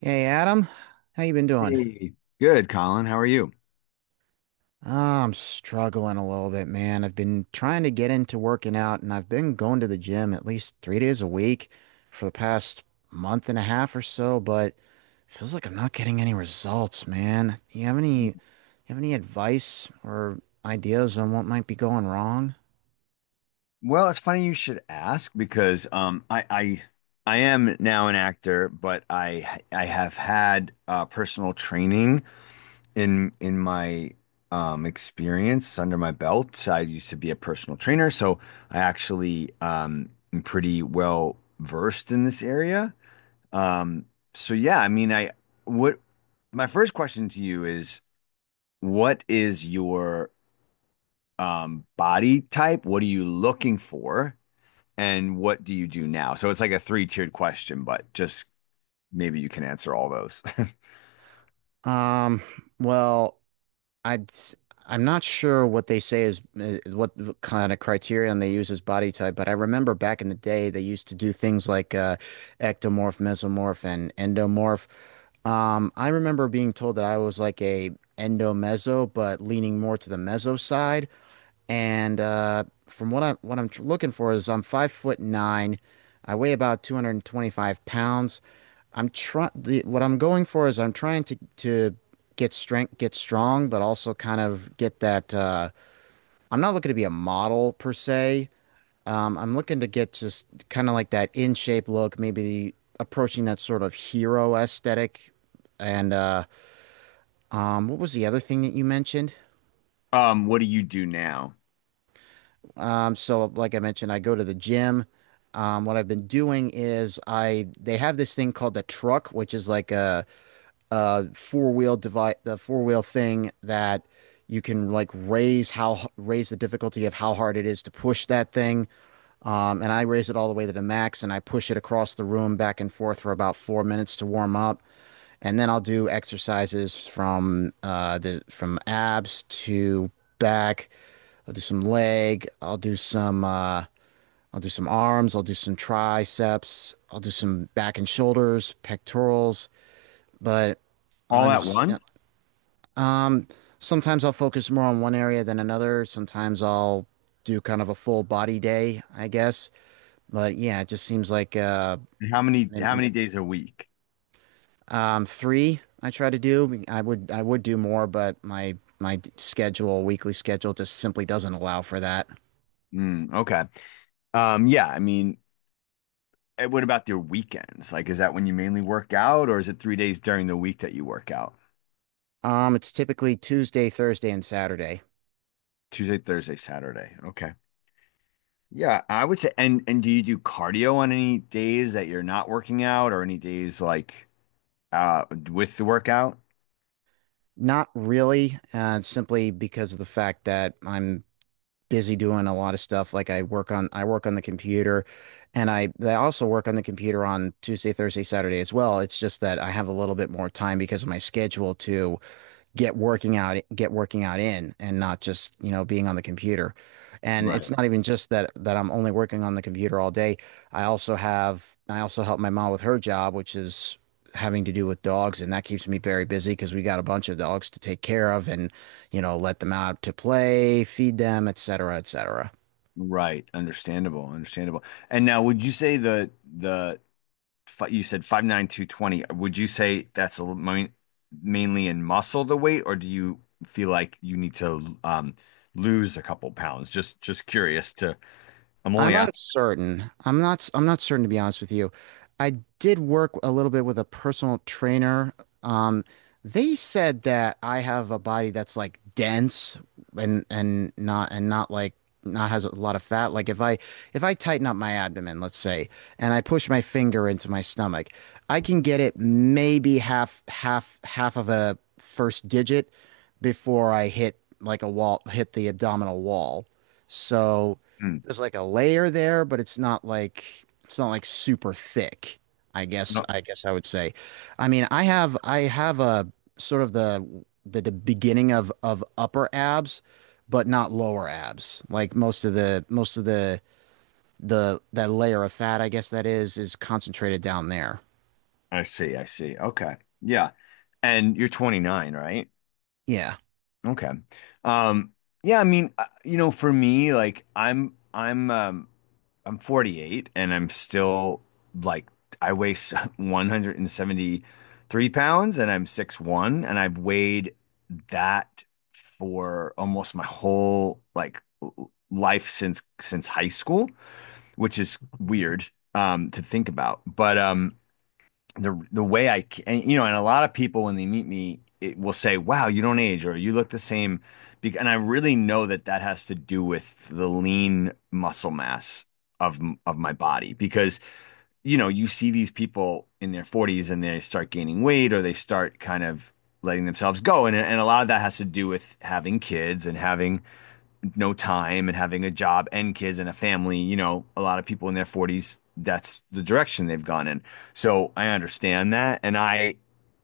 Hey Adam, how you been doing? Hey, good, Colin. How are you? Ah, I'm struggling a little bit, man. I've been trying to get into working out and I've been going to the gym at least 3 days a week for the past month and a half or so, but feels like I'm not getting any results, man. Do you have any advice or ideas on what might be going wrong? Well, it's funny you should ask because I am now an actor, but I have had personal training in my experience under my belt. I used to be a personal trainer, so I actually am pretty well versed in this area. Um, so yeah, I mean, I what my first question to you is, what is your body type? What are you looking for? And what do you do now? So it's like a three-tiered question, but just maybe you can answer all those. Um, well, I'd, s- I'm not sure what they say is, is what kind of criterion they use as body type, but I remember back in the day they used to do things like ectomorph, mesomorph, and endomorph. I remember being told that I was like a endomeso, but leaning more to the meso side. And from what I'm looking for is I'm 5 foot nine, I weigh about 225 pounds. I'm trying What I'm going for is I'm trying to get strength, get strong, but also kind of get that I'm not looking to be a model per se. I'm looking to get just kind of like that in shape look, maybe approaching that sort of hero aesthetic. And what was the other thing that you mentioned? What do you do now? So like I mentioned, I go to the gym. What I've been doing is I they have this thing called the truck, which is like a four-wheel device the four-wheel thing that you can like raise the difficulty of how hard it is to push that thing. And I raise it all the way to the max and I push it across the room back and forth for about 4 minutes to warm up. And then I'll do exercises from the from abs to back. I'll do some leg. I'll do some arms, I'll do some triceps, I'll do some back and shoulders, pectorals, but I All at just once? um, sometimes I'll focus more on one area than another. Sometimes I'll do kind of a full body day, I guess. But yeah, it just seems like And How many how m- many days a week? Three I try to do. I would do more, but my schedule, weekly schedule, just simply doesn't allow for that. Mm, okay. Yeah, I mean, and what about your weekends? Like, is that when you mainly work out, or is it 3 days during the week that you work out? It's typically Tuesday, Thursday, and Saturday. Tuesday, Thursday, Saturday. Okay. Yeah, I would say. And do you do cardio on any days that you're not working out, or any days like uh with the workout? Not really, simply because of the fact that I'm busy doing a lot of stuff. Like I work on the computer and I also work on the computer on Tuesday, Thursday, Saturday as well. It's just that I have a little bit more time because of my schedule to get working out in and not just you know being on the computer and Right. it's not even just that I'm only working on the computer all day. I also help my mom with her job, which is having to do with dogs, and that keeps me very busy because we got a bunch of dogs to take care of and you know let them out to play, feed them, etc cetera, etc cetera. Right. Understandable. Understandable. And now, would you say the you said 5'9", 220. Would you say that's a, mainly in muscle the weight, or do you feel like you need to lose a couple pounds? Just curious to. I'm I'm only asking. uncertain. I'm not certain to be honest with you. I did work a little bit with a personal trainer. Um, they said that I have a body that's like dense and not has a lot of fat. Like if I tighten up my abdomen, let's say, and I push my finger into my stomach, I can get it maybe half of a first digit before I hit like a wall, hit the abdominal wall. So Hmm. there's like a layer there, but it's not like super thick. No, I guess I would say. I mean, I have a sort of the beginning of upper abs, but not lower abs. Like most of the that layer of fat, I guess that is concentrated down there. I see. I see. Okay. Yeah. And you're 29, right? Yeah. Okay. Um, yeah, I mean, you know, for me, like I'm 48 and I'm still like I weigh 173 pounds and I'm 6'1" and I've weighed that for almost my whole like life since high school, which is weird to think about. But the way and, you know, and a lot of people when they meet me it will say, "Wow, you don't age," or "You look the same," and I really know that that has to do with the lean muscle mass of of my body because you know you see these people in their 40s and they start gaining weight or they start kind of letting themselves go and a lot of that has to do with having kids and having no time and having a job and kids and a family, you know, a lot of people in their 40s, that's the direction they've gone in. So I understand that. And I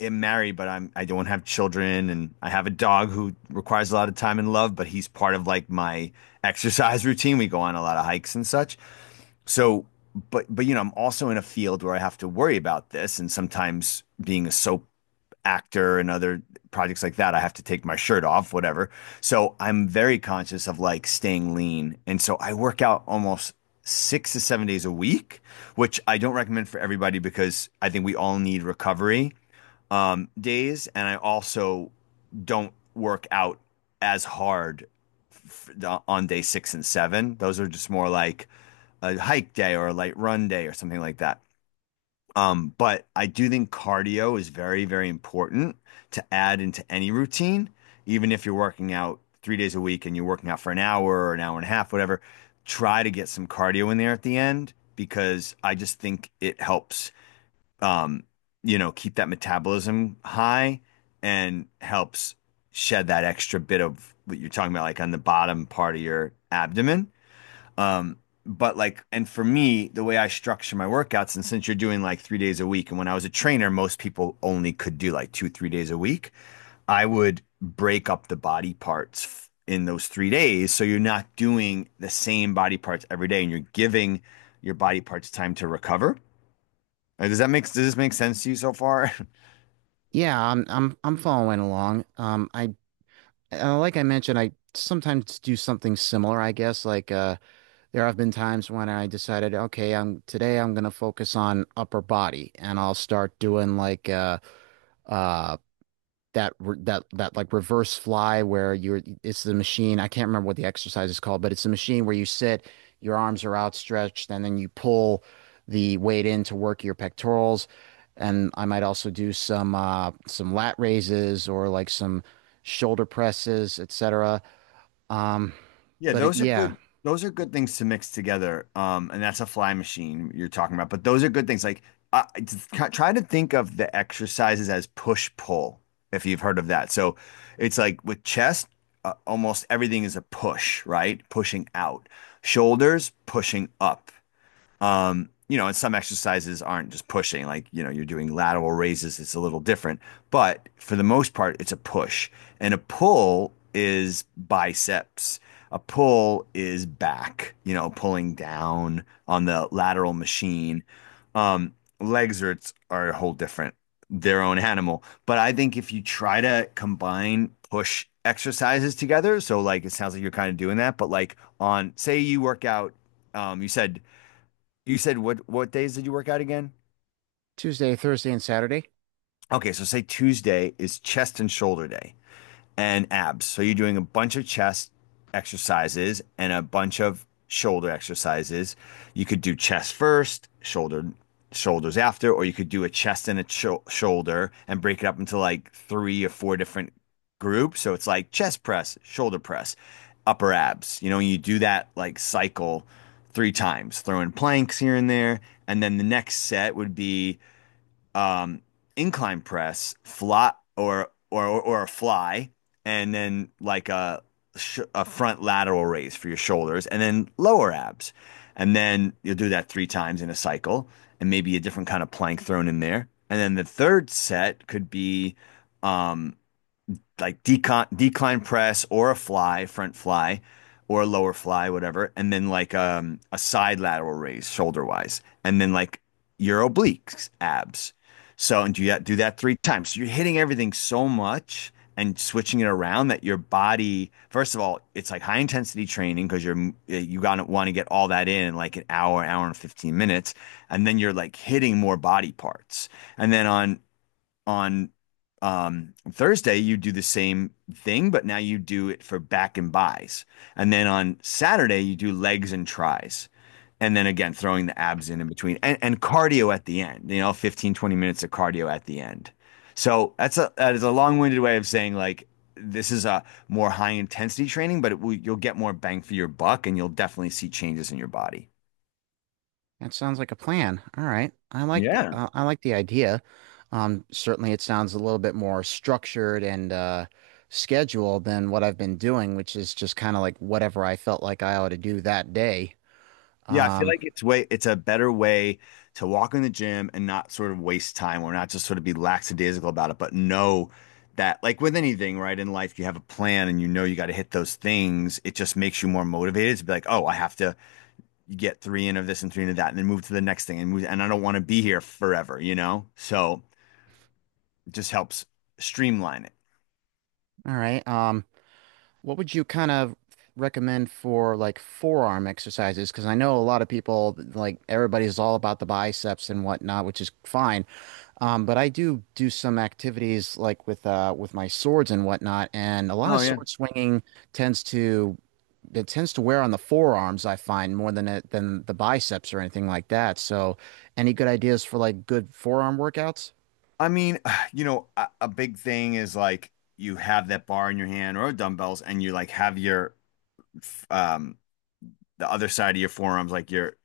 am married, but I don't have children. And I have a dog who requires a lot of time and love, but he's part of like my exercise routine. We go on a lot of hikes and such. So, but, you know, I'm also in a field where I have to worry about this. And sometimes being a soap actor and other projects like that, I have to take my shirt off, whatever. So I'm very conscious of like staying lean. And so I work out almost 6 to 7 days a week, which I don't recommend for everybody because I think we all need recovery days. And I also don't work out as hard on day six and seven. Those are just more like a hike day or a light run day or something like that. But I do think cardio is very, very important to add into any routine, even if you're working out 3 days a week and you're working out for an hour or an hour and a half, whatever. Try to get some cardio in there at the end because I just think it helps, um, you know, keep that metabolism high and helps shed that extra bit of what you're talking about, like on the bottom part of your abdomen. Um, but like, and for me, the way I structure my workouts, and since you're doing like 3 days a week, and when I was a trainer, most people only could do like two, 3 days a week. I would break up the body parts in those 3 days. So you're not doing the same body parts every day and you're giving your body parts time to recover. Does this make sense to you so far? Yeah, I'm following along. I like I mentioned, I sometimes do something similar, I guess, like There have been times when I decided, okay, I'm today I'm gonna focus on upper body, and I'll start doing like uh that re that that like reverse fly where you're it's the machine. I can't remember what the exercise is called, but it's a machine where you sit, your arms are outstretched, and then you pull the weight in to work your pectorals. And I might also do some lat raises or like some shoulder presses, etc. Um, Yeah, but it, those are yeah, good. Those are good things to mix together. And that's a fly machine you're talking about. But those are good things. Like, I just try to think of the exercises as push pull, if you've heard of that. So, it's like with chest, almost everything is a push, right? Pushing out. Shoulders, pushing up. You know, and some exercises aren't just pushing, like, you know, you're doing lateral raises, it's a little different. But for the most part, it's a push. And a pull is biceps. A pull is back, you know, pulling down on the lateral machine. Um, Legs are a whole different, their own animal. But I think if you try to combine push exercises together, so like it sounds like you're kind of doing that, but like on, say you work out, um, you said you said what days did you work out again? Tuesday, Thursday, and Saturday. Okay, so say Tuesday is chest and shoulder day and abs. So you're doing a bunch of chest exercises and a bunch of shoulder exercises. You could do chest first, shoulders after, or you could do a chest and a shoulder and break it up into like three or four different groups. So it's like chest press, shoulder press, upper abs. You know, you do that like cycle three times, throwing planks here and there, and then the next set would be um, incline press, fly or a fly, and then like a front lateral raise for your shoulders, and then lower abs, and then you'll do that three times in a cycle, and maybe a different kind of plank thrown in there, and then the third set could be um, like decon decline press or a fly, front fly, or a lower fly, whatever, and then like a side lateral raise shoulder wise, and then like your obliques, abs. So and do that three times. So you're hitting everything so much and switching it around that your body, first of all, it's like high intensity training because you gotta want to get all that in like an hour, hour and 15 minutes, and then you're like hitting more body parts. And then on Thursday, you do the same thing, but now you do it for back and buys. And then on Saturday, you do legs and tries. And then again, throwing the abs in between and cardio at the end, you know, 15, 20 minutes of cardio at the end. So that is a long-winded way of saying like, this is a more high intensity training, but it will, you'll get more bang for your buck and you'll definitely see changes in your body. That sounds like a plan. All right. Yeah. I like the idea. Certainly it sounds a little bit more structured and scheduled than what I've been doing, which is just kind of like whatever I felt like I ought to do that day. Yeah, I feel Um, like it's way it's a better way to walk in the gym and not sort of waste time or not just sort of be lackadaisical about it, but know that like with anything, right, in life you have a plan and you know you got to hit those things. It just makes you more motivated to be like, oh, I have to get three in of this and three in of that and then move to the next thing and move, and I don't want to be here forever, you know? So it just helps streamline it. all right. What would you kind of recommend for like forearm exercises? Because I know a lot of people like everybody's all about the biceps and whatnot, which is fine. But I do do some activities like with my swords and whatnot, and a lot Oh of yeah. sword swinging tends to it tends to wear on the forearms, I find, more than it than the biceps or anything like that. So, any good ideas for like good forearm workouts? I mean, you know, a big thing is like you have that bar in your hand or dumbbells and you like have your um the other side of your forearms, like your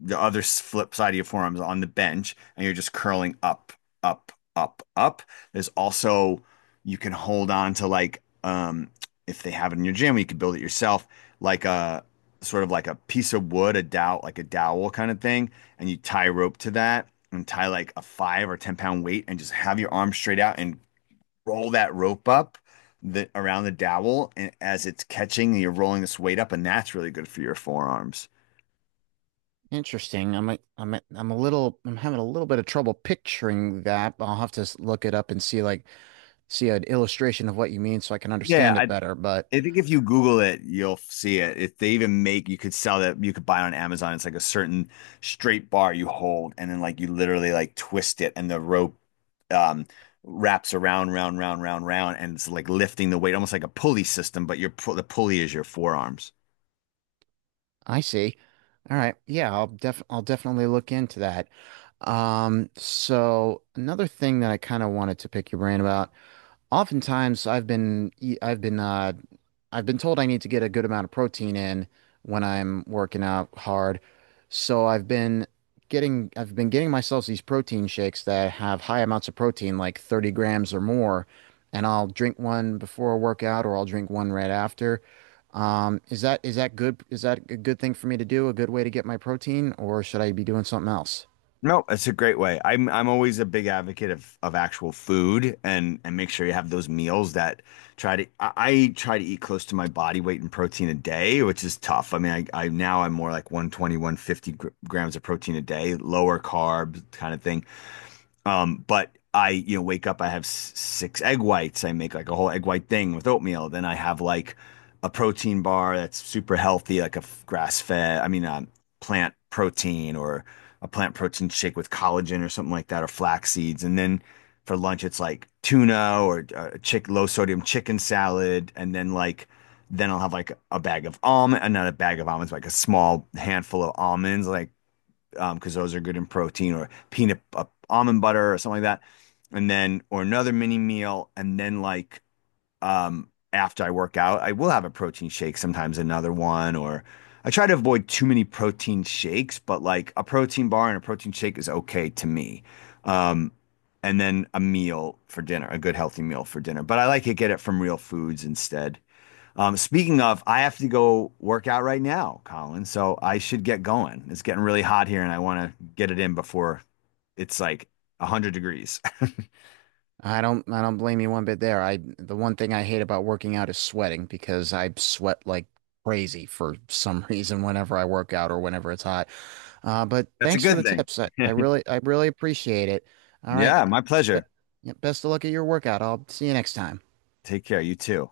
the other flip side of your forearms on the bench, and you're just curling up, up, up, up. There's also you can hold on to like if they have it in your gym, you could build it yourself, like a sort of like a piece of wood, a dowel, like a dowel kind of thing, and you tie rope to that and tie like a 5 or 10 pound weight and just have your arm straight out and roll that rope up the around the dowel and as it's catching, you're rolling this weight up, and that's really good for your forearms. Interesting. I'm a little I'm having a little bit of trouble picturing that. I'll have to look it up and see like see an illustration of what you mean so I can Yeah, understand I it better. But I think if you Google it, you'll see it. If they even make, you could sell that, you could buy it on Amazon. It's like a certain straight bar you hold, and then like you literally like twist it, and the rope um wraps around, round, round, round, round, and it's like lifting the weight, almost like a pulley system, but the pulley is your forearms. I see. All right. Yeah, I'll definitely look into that. So another thing that I kind of wanted to pick your brain about. Oftentimes, I've been told I need to get a good amount of protein in when I'm working out hard. So I've been getting myself these protein shakes that have high amounts of protein, like 30 grams or more, and I'll drink one before a workout or I'll drink one right after. Is that good? Is that a good thing for me to do? A good way to get my protein, or should I be doing something else? No, it's a great way. I'm always a big advocate of actual food and make sure you have those meals that I try to eat close to my body weight in protein a day, which is tough. I mean, I now I'm more like one twenty one fifty gr grams of protein a day, lower carb kind of thing. But I, you know, wake up, I have six egg whites. I make like a whole egg white thing with oatmeal. Then I have like a protein bar that's super healthy, like a grass fed, I mean, plant protein or a plant protein shake with collagen or something like that, or flax seeds. And then for lunch, it's like tuna or chick low sodium chicken salad. And then like, then I'll have like a bag of almond, not a bag of almonds, like a small handful of almonds, like because those are good in protein or peanut almond butter or something like that. And then, or another mini meal. And then, like, after I work out, I will have a protein shake, sometimes another one, or I try to avoid too many protein shakes, but like a protein bar and a protein shake is okay to me. Um, and then a meal for dinner, a good healthy meal for dinner. But I like to get it from real foods instead. Speaking of, I have to go work out right now, Colin. So I should get going. It's getting really hot here, and I want to get it in before it's like 100 degrees. I don't blame you one bit there. I the one thing I hate about working out is sweating because I sweat like crazy for some reason whenever I work out or whenever it's hot. But That's a thanks for good the thing. tips. I really appreciate it. All right. Yeah, my Be- pleasure. yeah, best of luck at your workout. I'll see you next time. Take care. You too.